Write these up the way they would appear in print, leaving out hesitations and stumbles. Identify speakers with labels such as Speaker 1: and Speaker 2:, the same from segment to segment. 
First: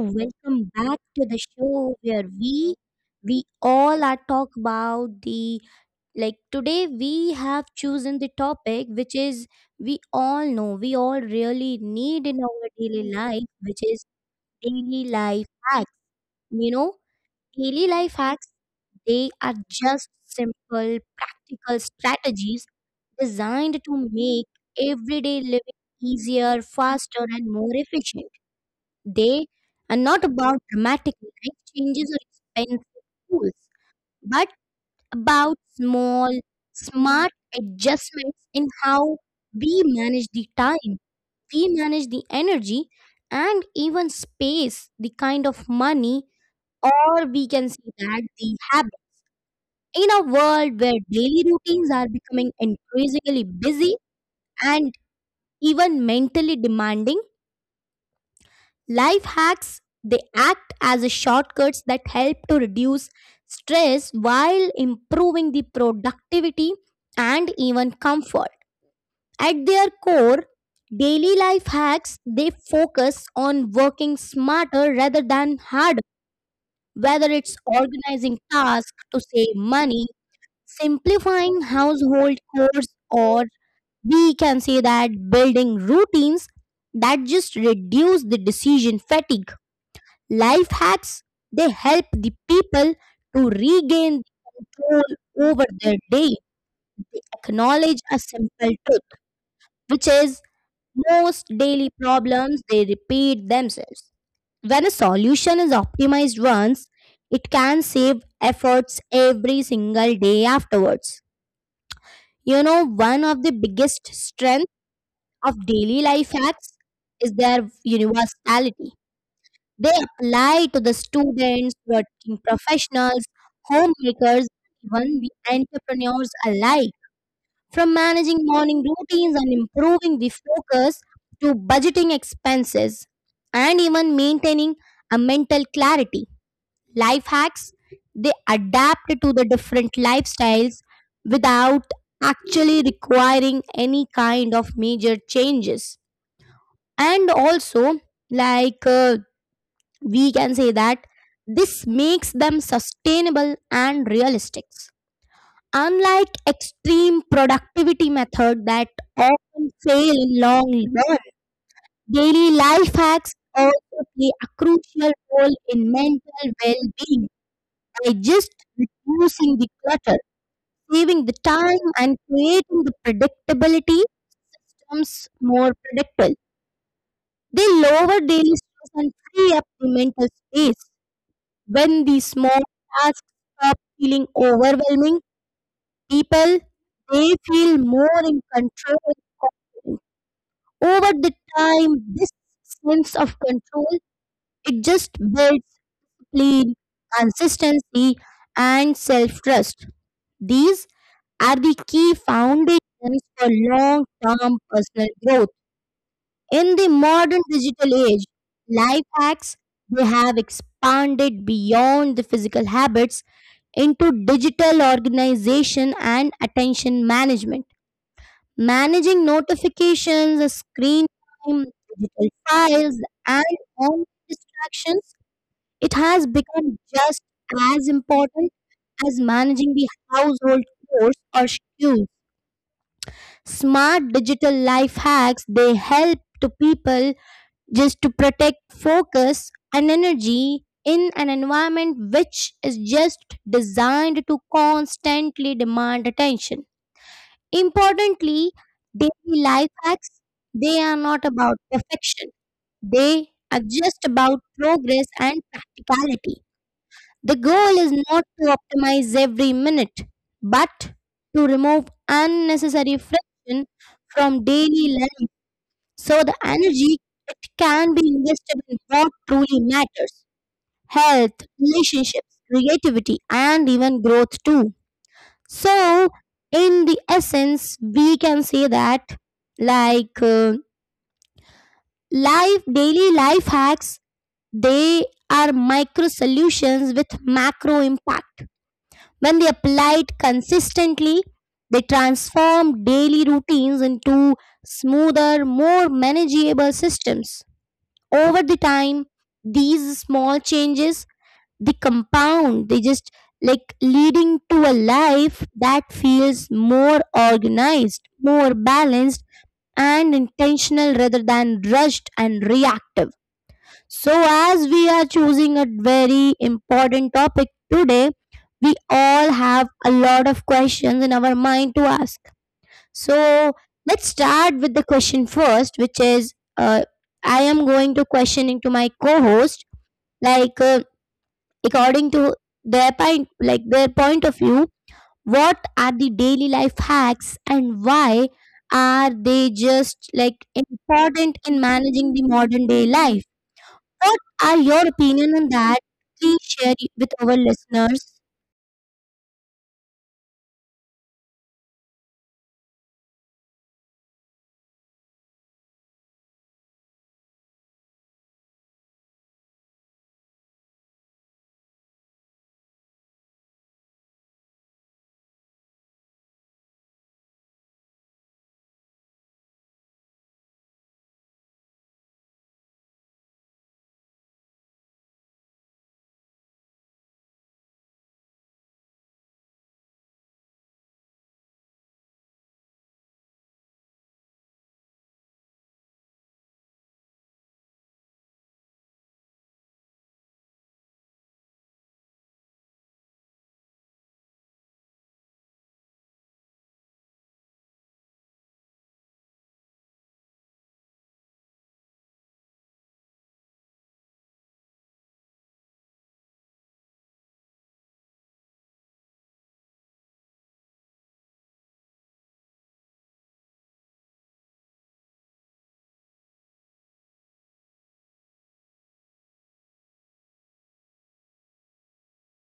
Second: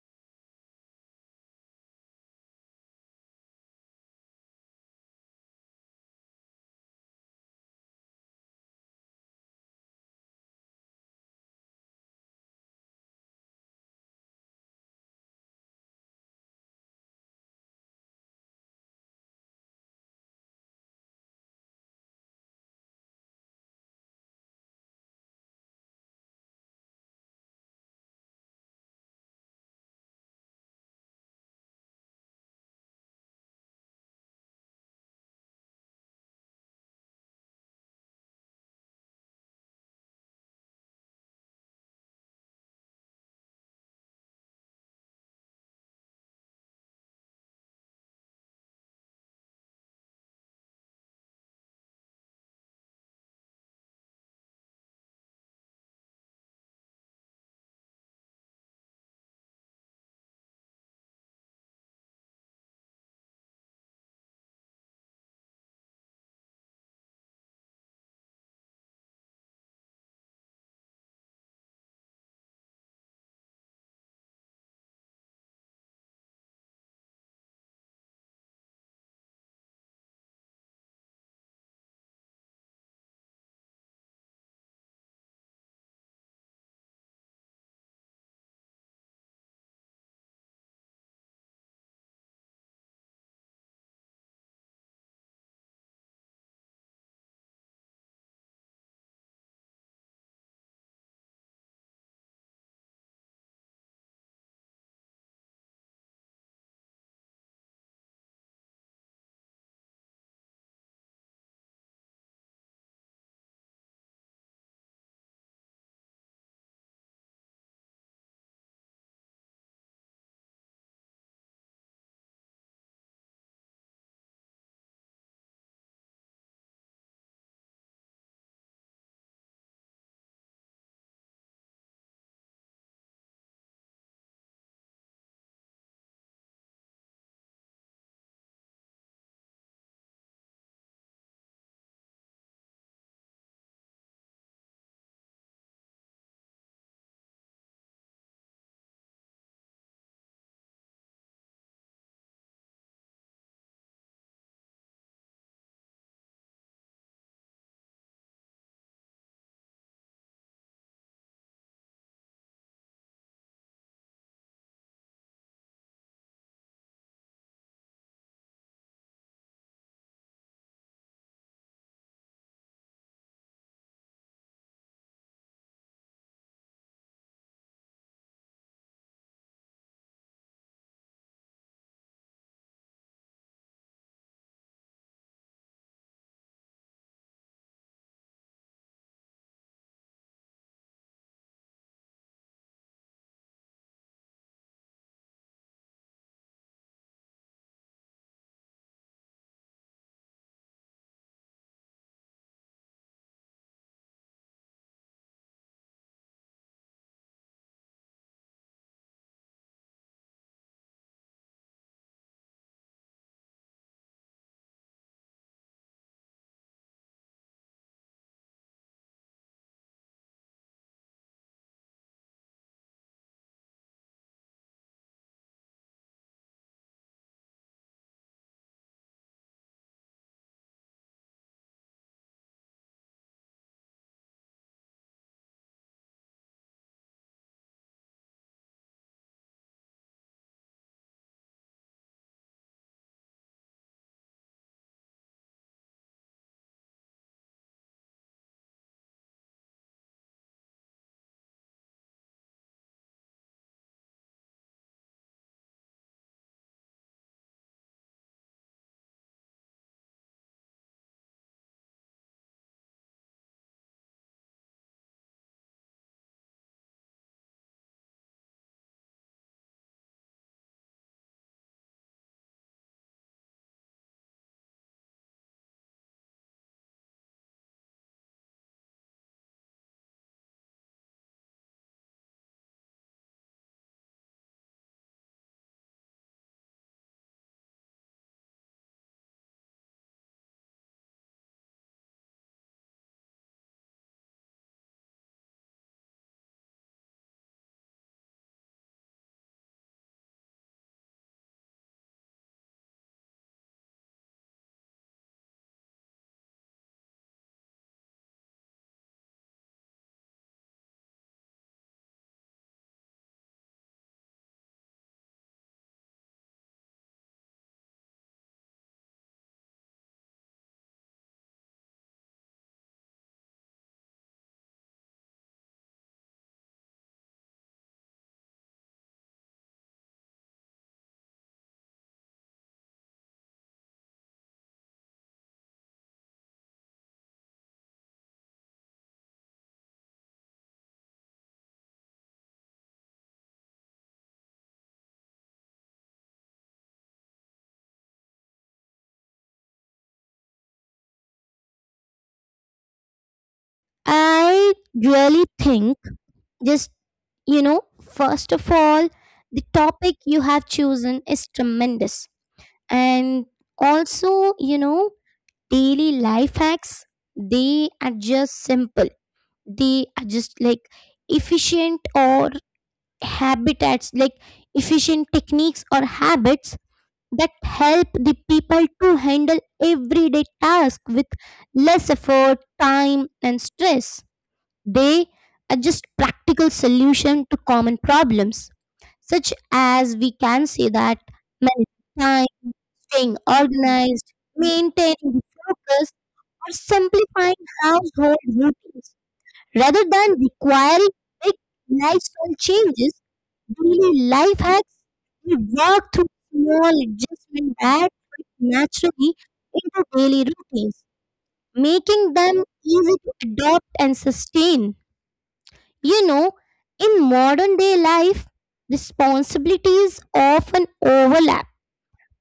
Speaker 1: welcome back to the show where we all are talk about the like today we have chosen the topic which is we all know we all really need in our daily life which is daily life hacks you know daily life hacks, they are just simple practical strategies designed to make everyday living easier, faster and more efficient. They are not about dramatic life changes or expensive tools, but about small, smart adjustments in how we manage the time, we manage the energy, and even space, the kind of money, or we can say that the habit. In a world where daily routines are becoming increasingly busy and even mentally demanding, life hacks they act as a shortcuts that help to reduce stress while improving the productivity and even comfort. At their core, daily life hacks they focus on working smarter rather than harder, whether it's organizing tasks to save money, simplifying household chores, or we can say that building routines that just reduce the decision fatigue. Life hacks, they help the people to regain control over their day. They acknowledge a simple truth, which is most daily problems they repeat themselves. When a solution is optimized once, it can save efforts every single day afterwards. You know, one of the biggest strengths of daily life hacks is their universality. They apply to the students, working professionals, homemakers, even the entrepreneurs alike. From managing morning routines and improving the focus to budgeting expenses and even maintaining a mental clarity. Life hacks, they adapt to the different lifestyles without actually requiring any kind of major changes. And also, like uh, we can say that this makes them sustainable and realistic, unlike extreme productivity method that often fail in long run. Daily life hacks also play a crucial role in mental well-being by just reducing the clutter, saving the time and creating the predictability, becomes more predictable. They lower daily stress and free up the mental space. When these small tasks stop feeling overwhelming, people they feel more in control. Over the time, this sense of control it just builds discipline, consistency, and self-trust. These are the key foundations for long-term personal growth. In the modern digital age, life hacks they have expanded beyond the physical habits into digital organization and attention management. Managing notifications, screen time, digital files, and online distractions, it has become just as important as managing the household chores or schedules. Smart digital life hacks they help to people just to protect focus and energy in an environment which is just designed to constantly demand attention. Importantly, daily life hacks, they are not about perfection. They are just about progress and practicality. The goal is not to optimize every minute, but to remove unnecessary friction from daily life so the energy it can be invested in what truly matters: health, relationships, creativity, and even growth too. So, in the essence, we can say that like uh, life, daily life hacks, they are micro solutions with macro impact. When they applied consistently, they transform daily routines into smoother, more manageable systems. Over the time these small changes they compound, they just like leading to a life that feels more organized, more balanced and intentional rather than rushed and reactive. So as we are choosing a very important topic today, we all have a lot of questions in our mind to ask. So let's start with the question first, which is I am going to questioning to my co-host, like uh, according to their point, like their point of view, what are the daily life hacks and why are they just like important in managing the modern day life? What are your opinion on that? Please share it with our listeners.
Speaker 2: I really think just you know, first of all, the topic you have chosen is tremendous. And also, you know, daily life hacks, they are just simple. They are just like efficient or habitats, like efficient techniques or habits that help the people to handle everyday tasks with less effort, time, and stress. They are just practical solution to common problems, such as we can say that managing time, staying organized, maintaining the focus, or simplifying household routines. Rather than requiring big lifestyle changes, daily life hacks we work through small adjustments that fit naturally into daily routines, making them easy to adopt and sustain. You know, in modern day life, responsibilities often overlap.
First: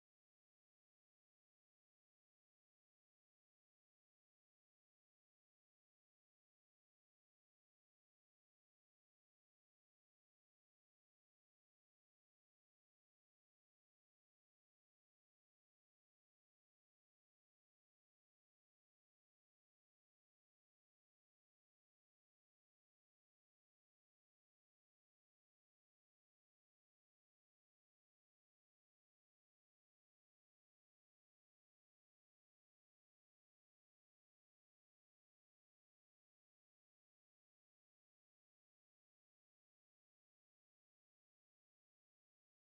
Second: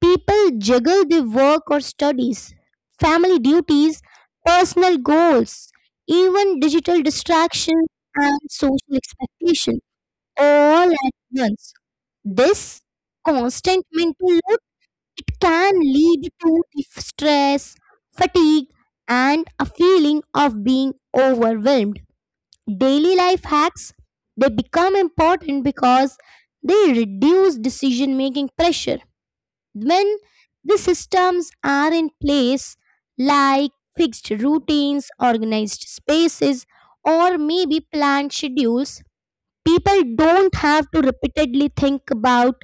Speaker 2: People juggle their work or studies, family duties, personal goals, even digital distractions and social expectations all at once. This constant mental load it can lead to stress, fatigue, and a feeling of being overwhelmed. Daily life hacks they become important because they reduce decision making pressure. When the systems are in place, like fixed routines, organized spaces, or maybe planned schedules, people don't have to repeatedly think about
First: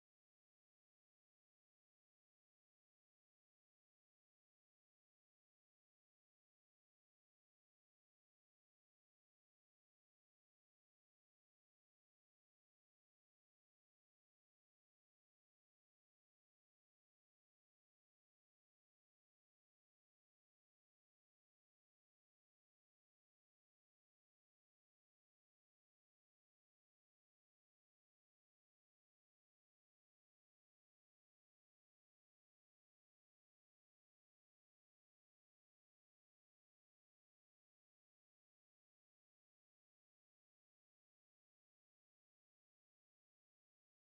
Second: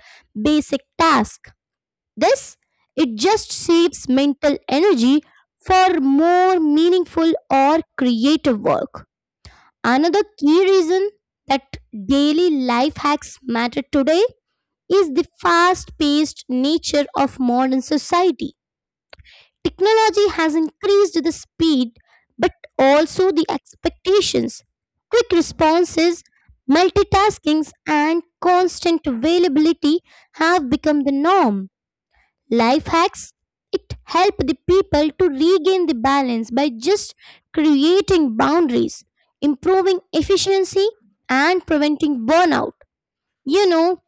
Speaker 2: basic tasks. This it just saves mental energy for more meaningful or creative work. Another key reason that daily life hacks matter today is the fast paced nature of modern society. Technology has increased the speed but also the expectations, quick responses, multitaskings, and constant availability have become the norm. Life hacks it help the people to regain the balance by just creating boundaries, improving efficiency and preventing burnout. You know,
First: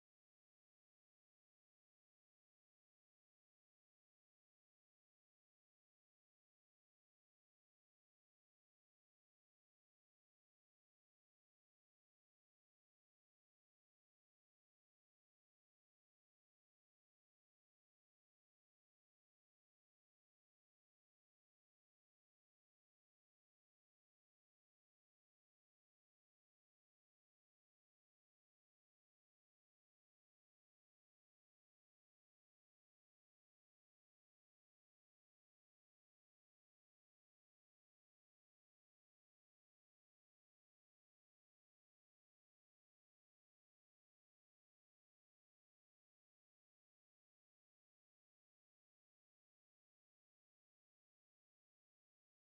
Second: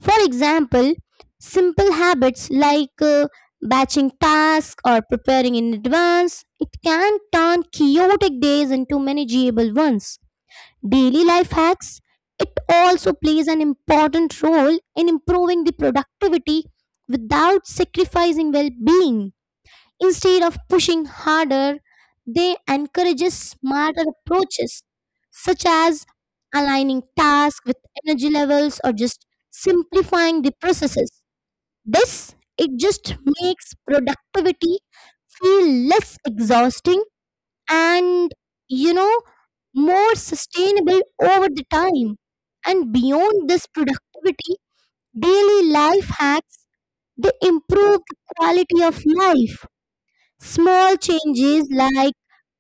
Speaker 2: for example, simple habits like batching tasks or preparing in advance, it can turn chaotic days into manageable ones. Daily life hacks, it also plays an important role in improving the productivity without sacrificing well being. Instead of pushing harder, they encourages smarter approaches such as aligning tasks with energy levels or just simplifying the processes. This it just makes productivity feel less exhausting and you know more sustainable over the time. And beyond this productivity daily life hacks they improve the quality of life. Small changes like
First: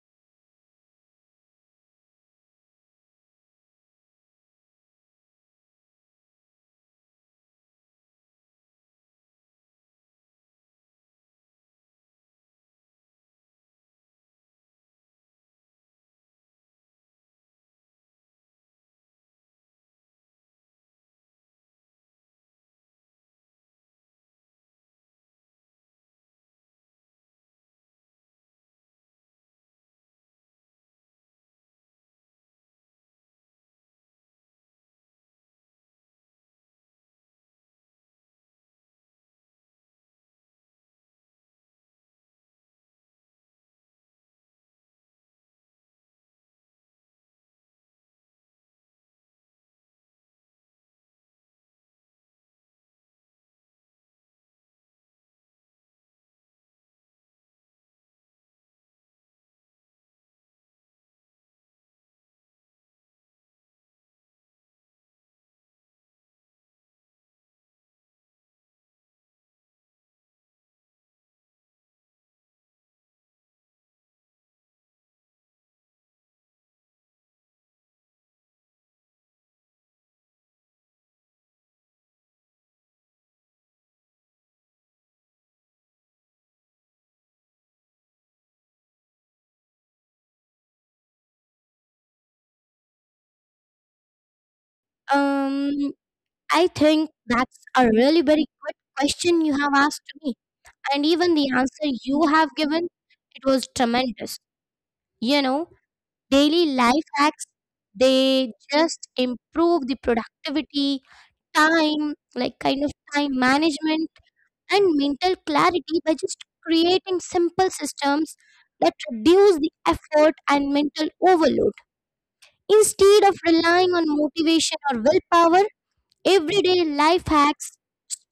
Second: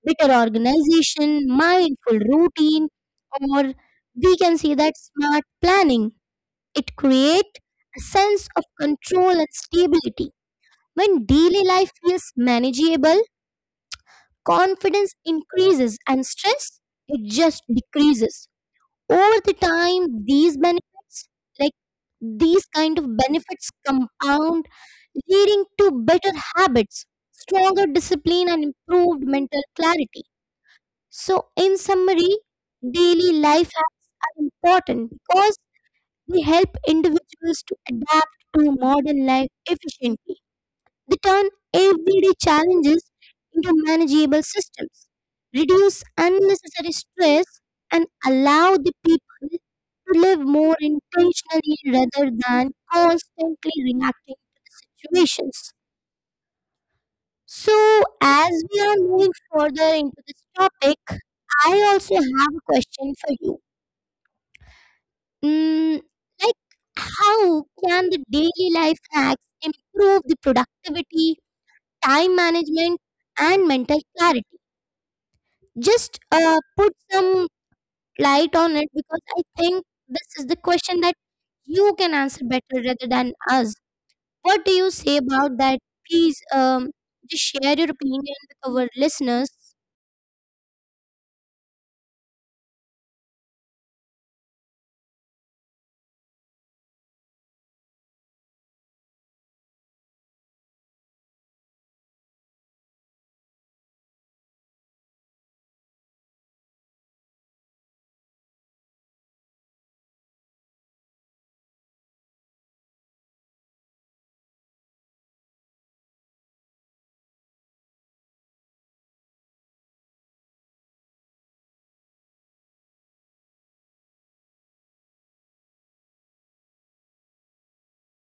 Speaker 2: better organization mindful routine or we can say that smart planning it create a sense of control and stability. When daily life feels manageable confidence increases and stress it just decreases over the time. These benefits like these kind of benefits compound, leading to better habits, stronger discipline and improved mental clarity. So in summary, daily life hacks are important because they help individuals to adapt to modern life efficiently. They turn everyday challenges into manageable systems, reduce unnecessary stress, and allow the people to live more intentionally rather than constantly reacting to the situations. So, as we are moving further into this topic, I also have a question for you. Mm, like, how can the daily life hacks improve the productivity, time management, and mental clarity? Just put some light on it because I think this is the question that you can answer better rather than us. What do you say about that? Please just share your opinion with our listeners.
Speaker 1: Um, I think that's a really very good question you have asked. And even the answer you have given, it was tremendous. You know, daily life hacks, they just improve the productivity, time, like kind of time management, and mental clarity by just creating simple systems that reduce the effort and mental overload. Instead of relying on motivation or willpower, everyday life hacks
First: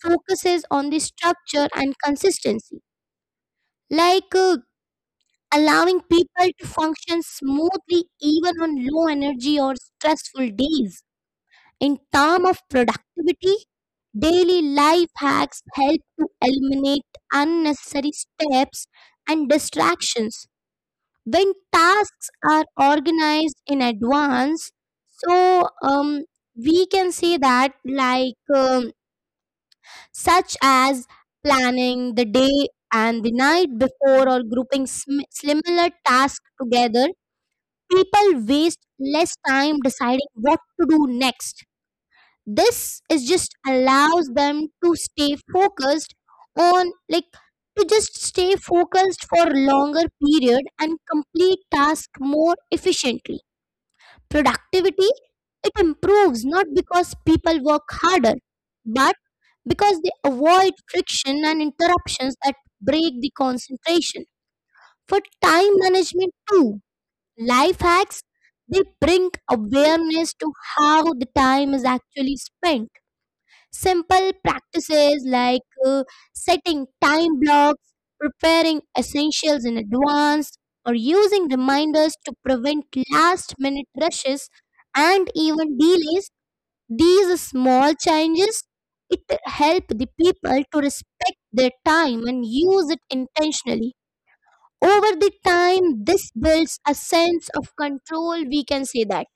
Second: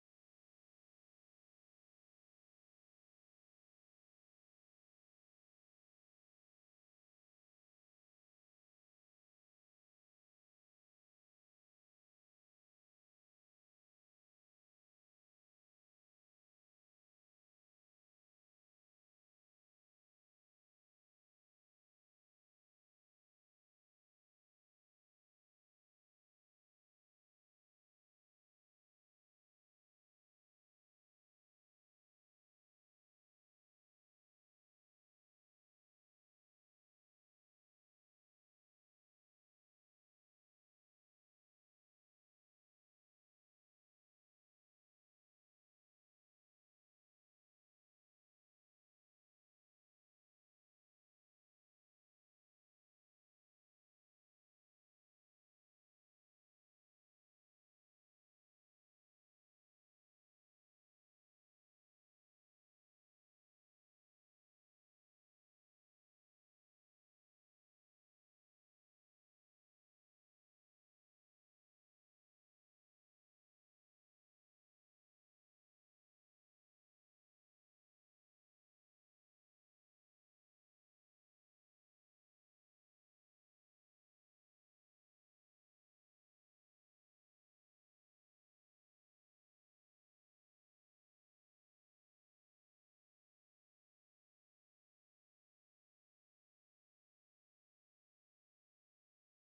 Speaker 1: focuses on the structure and consistency. Like uh, allowing people to function smoothly even on low energy or stressful days. In terms of productivity, daily life hacks help to eliminate unnecessary steps and distractions. When tasks are organized in advance, so um, we can say that such as planning the day and the night before or grouping similar tasks together, people waste less time deciding what to do next. This is just allows them to stay focused on like to just stay focused for longer period and complete task more efficiently. Productivity it improves not because people work harder, but because they avoid friction and interruptions that break the concentration. For time management too, life hacks, they bring awareness to how the time is actually spent. Simple practices like uh, setting time blocks, preparing essentials in advance, or using reminders to prevent last minute rushes and even delays. These small changes it help the people to respect their time and use it intentionally. Over the time this builds a sense of control, we can say that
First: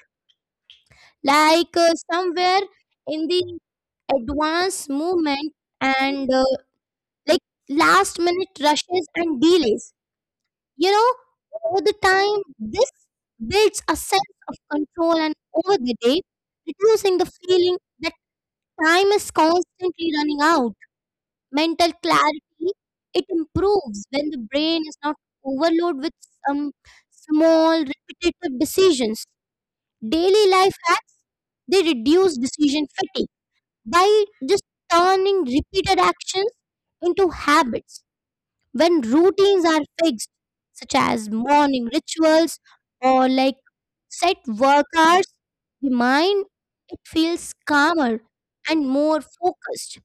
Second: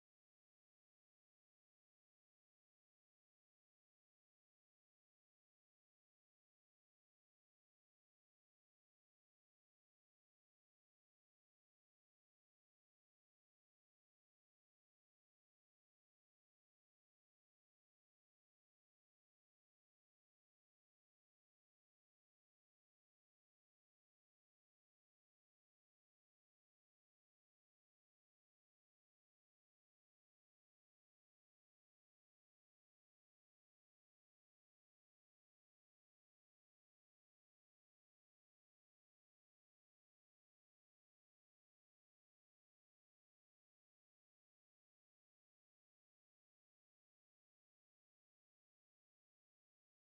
Speaker 1: somewhere in the advanced movement, and like last minute rushes and delays. You know, over the time this builds a sense of control and over the day, reducing the feeling that time is constantly running out. Mental clarity, it improves when the brain is not overloaded with some small repetitive decisions. Daily life hacks, they reduce decision fatigue by just turning repeated actions into habits. When routines are fixed, such as morning rituals or like set work hours, the mind it feels calmer and more focused.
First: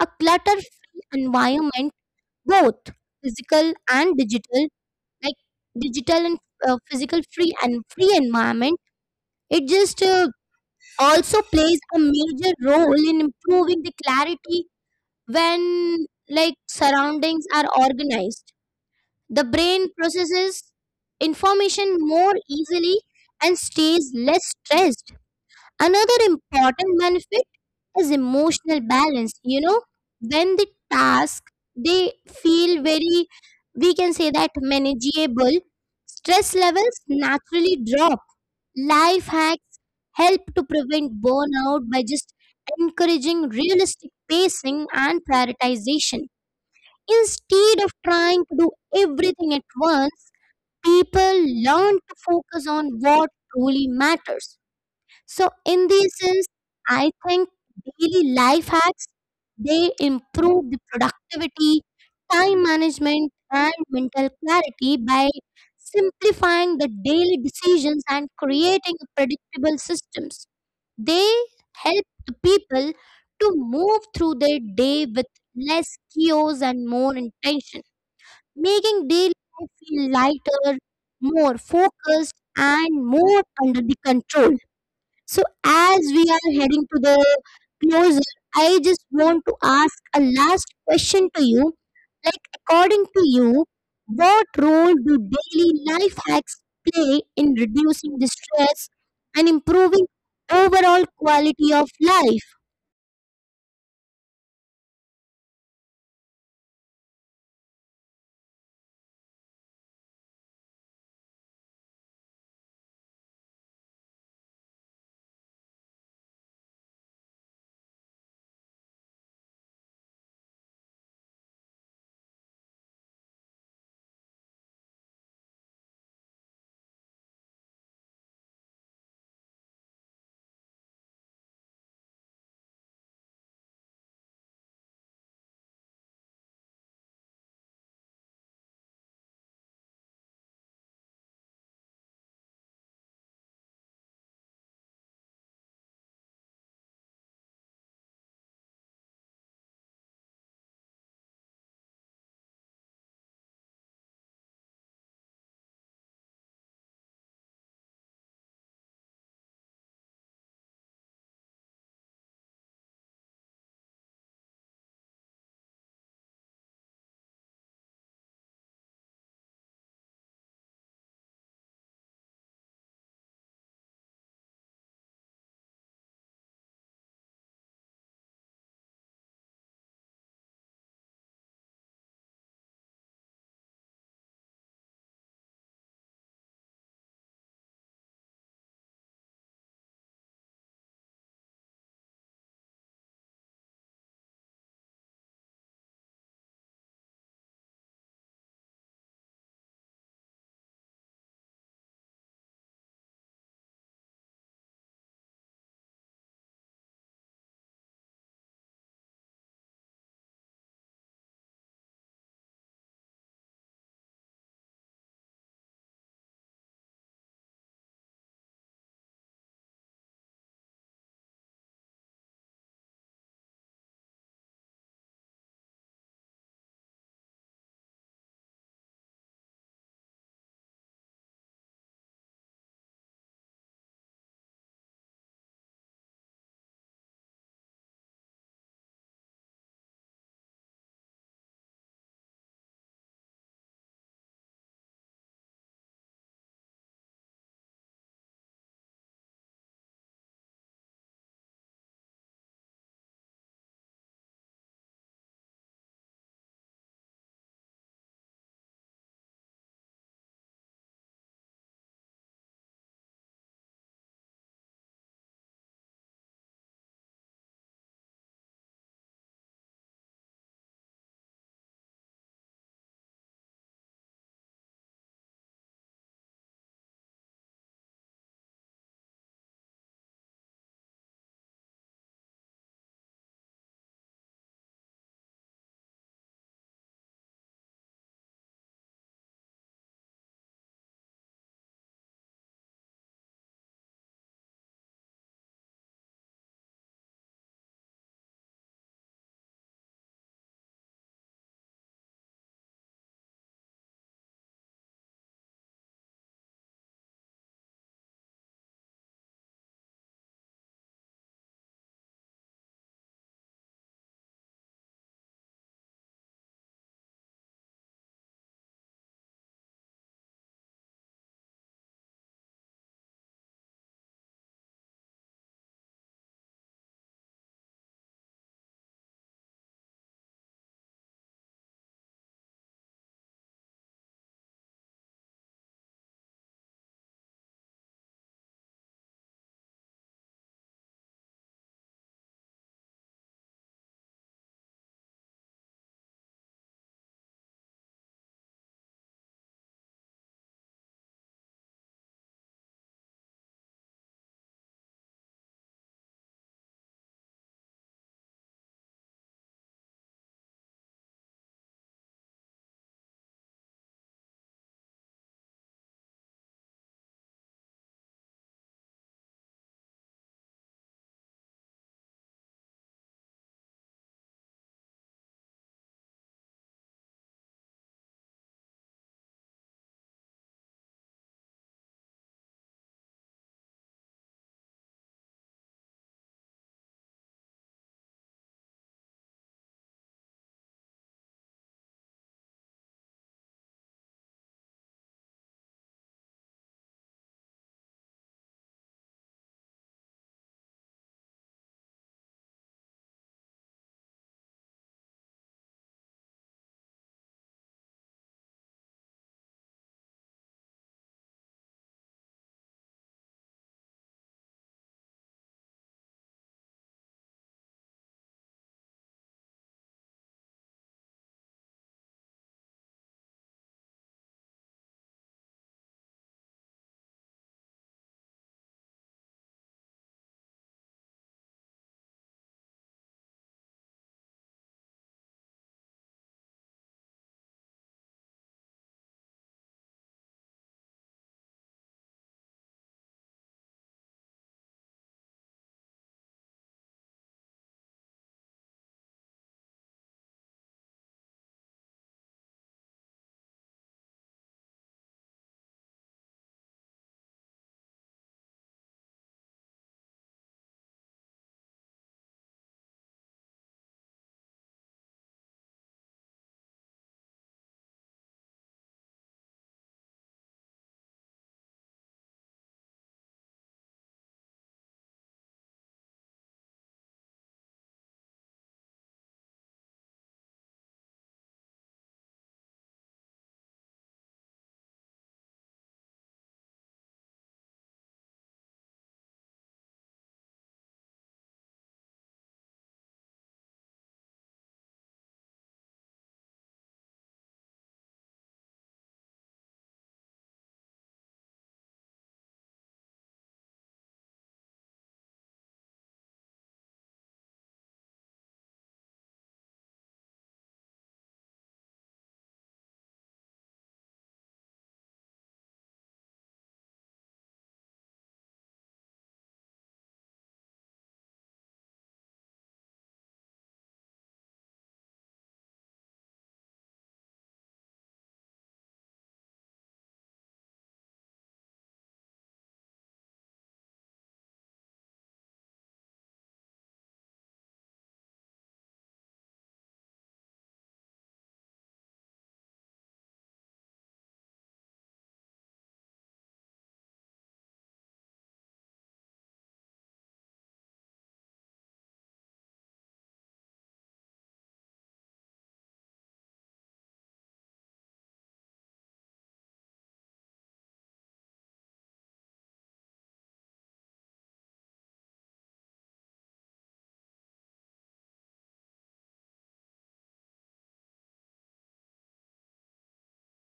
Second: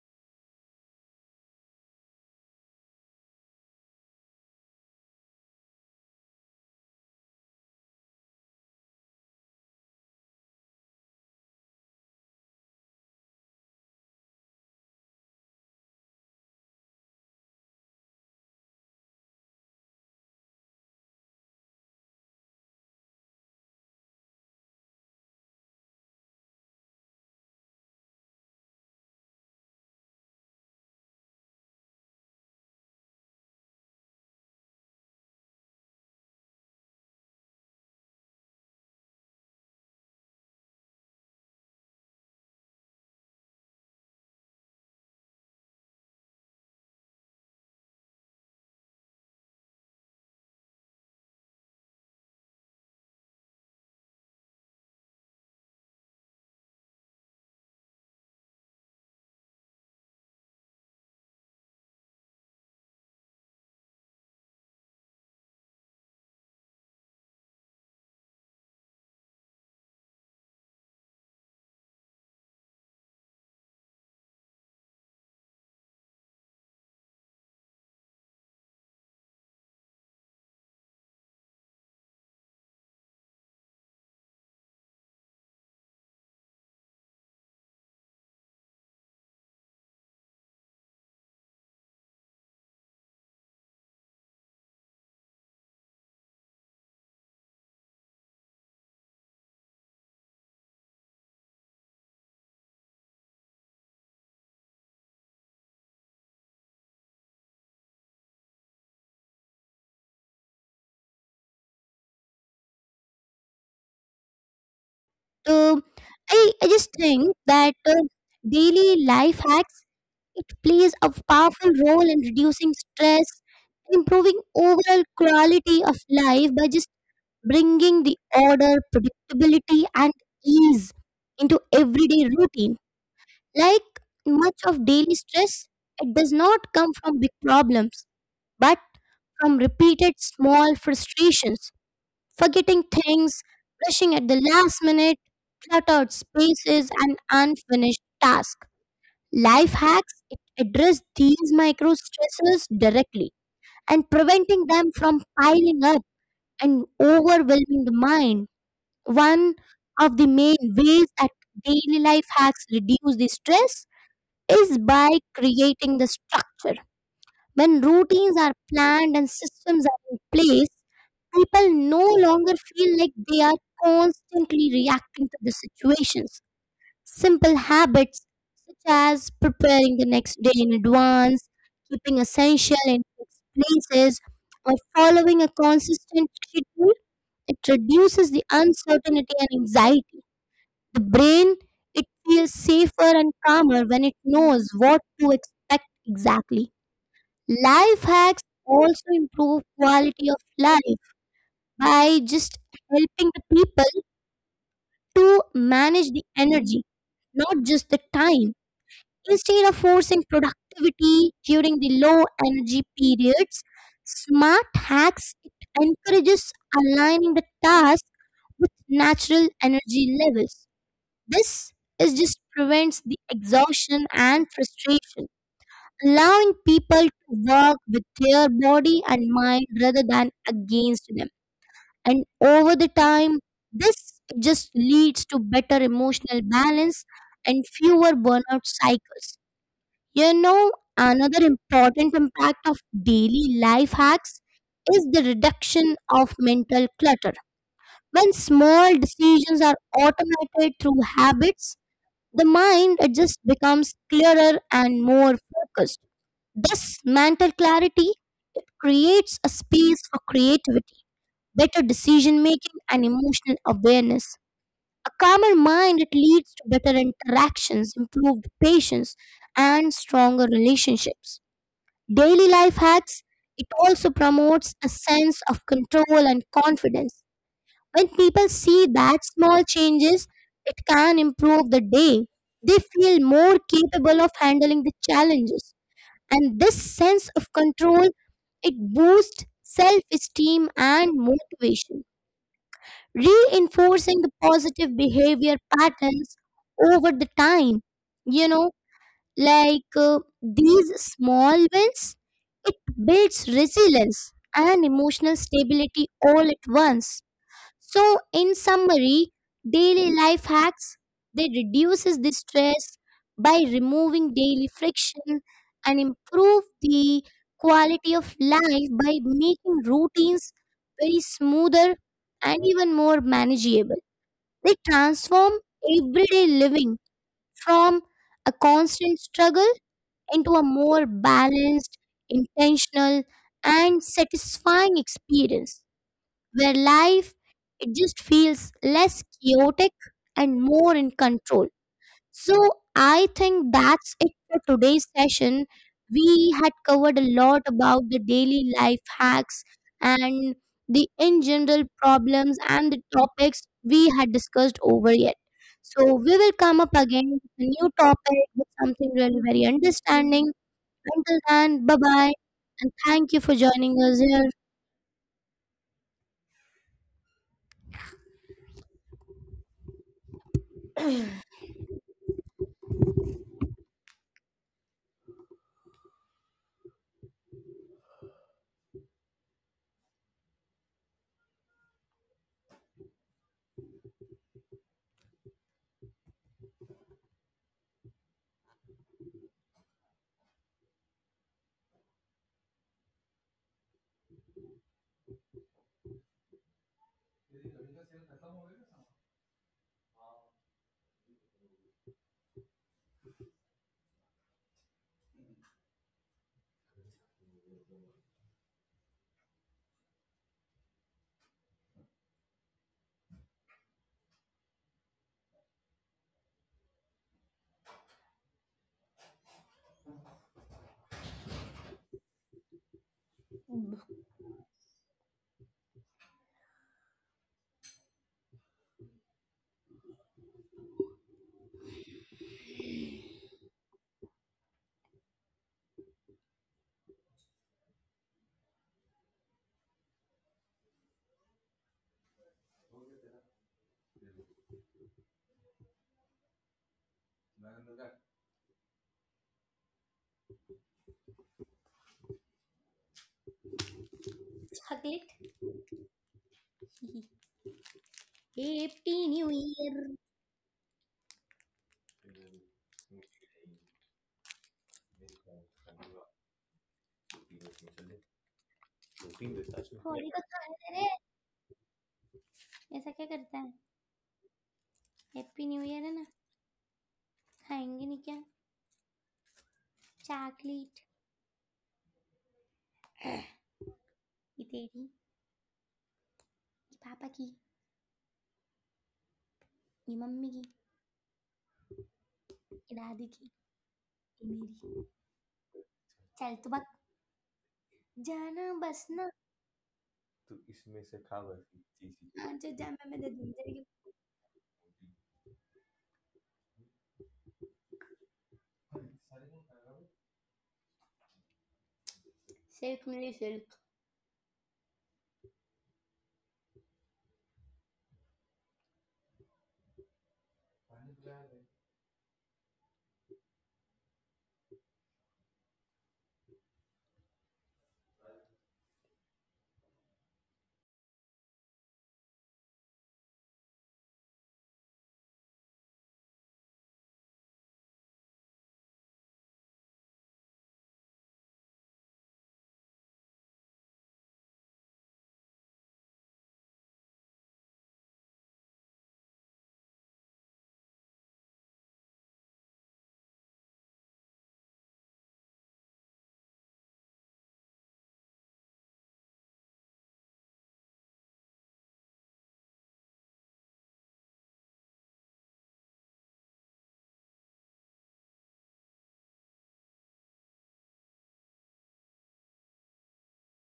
Speaker 1: A clutter free environment, both physical and digital, like digital and physical free and free environment, it just also plays a major role in improving the clarity. When like surroundings are organized, the brain processes information more easily and stays less stressed. Another important benefit is emotional balance. You know, when the task they feel very, we can say that manageable, stress levels naturally drop. Life hacks help to prevent burnout by just encouraging realistic pacing and prioritization. Instead of trying to do everything at once, people learn to focus on what truly matters. So in this sense, I think daily life hacks they improve the productivity, time management, and mental clarity by simplifying the daily decisions and creating predictable systems. They help the people to move through their day with less chaos and more intention, making daily life feel lighter, more focused, and more under the control. So, as we are heading to the closer, I just want to ask a last question to you. Like, according to you, what role do daily life hacks play in reducing the stress and improving overall quality of life?
Speaker 2: Um I just think that daily life hacks it plays a powerful role in reducing stress, improving overall quality of life by just bringing the order, predictability, and ease into everyday routine. Like much of daily stress, it does not come from big problems, but from repeated small frustrations, forgetting things, rushing at the last minute, cluttered spaces, and unfinished tasks. Life hacks it address these micro stressors directly and preventing them from piling up and overwhelming the mind. One of the main ways that daily life hacks reduce the stress is by creating the structure. When routines are planned and systems are in place, people no longer feel like they are constantly reacting to the situations. Simple habits such as preparing the next day in advance, keeping essential in fixed places, or following a consistent schedule, it reduces the uncertainty and anxiety. The brain, it feels safer and calmer when it knows what to expect exactly. Life hacks also improve quality of life by just helping the people to manage the energy, not just the time. Instead of forcing productivity during the low energy periods, smart hacks it encourages aligning the task with natural energy levels. This is just prevents the exhaustion and frustration, allowing people to work with their body and mind rather than against them. And over the time, this just leads to better emotional balance and fewer burnout cycles. You know, another important impact of daily life hacks is the reduction of mental clutter. When small decisions are automated through habits, the mind it just becomes clearer and more focused. This mental clarity it creates a space for creativity, better decision making and emotional awareness. A calmer mind it leads to better interactions, improved patience and stronger relationships. Daily life hacks it also promotes a sense of control and confidence. When people see that small changes, it can improve the day. They feel more capable of handling the challenges. And this sense of control, it boosts self-esteem and motivation, reinforcing the positive behavior patterns over the time. You know, like these small wins, it builds resilience and emotional stability all at once. So, in summary, daily life hacks they reduces the stress by removing daily friction and improve the quality of life by making routines very smoother and even more manageable. They transform everyday living from a constant struggle into a more balanced, intentional, and satisfying experience where life it just feels less chaotic and more in control. So I think that's it for today's session. We had covered a lot about the daily life hacks and the in general problems and the topics we had discussed over yet. So we will come up again with a new topic with something really very understanding. Until then, bye bye and thank you for joining us here. Hug. Happy New Year. थोड़ी तो खा ले रे ऐसा क्या करता है happy new year है ना खाएंगे नहीं क्या चॉकलेट ये तेरी ये पापा की ये मम्मी की ये दादी की ये मेरी चल तो बक जाना बस ना हाँ, जो जा मैं दे दूंगी तेरे को। सिल्क मेरी सिल्क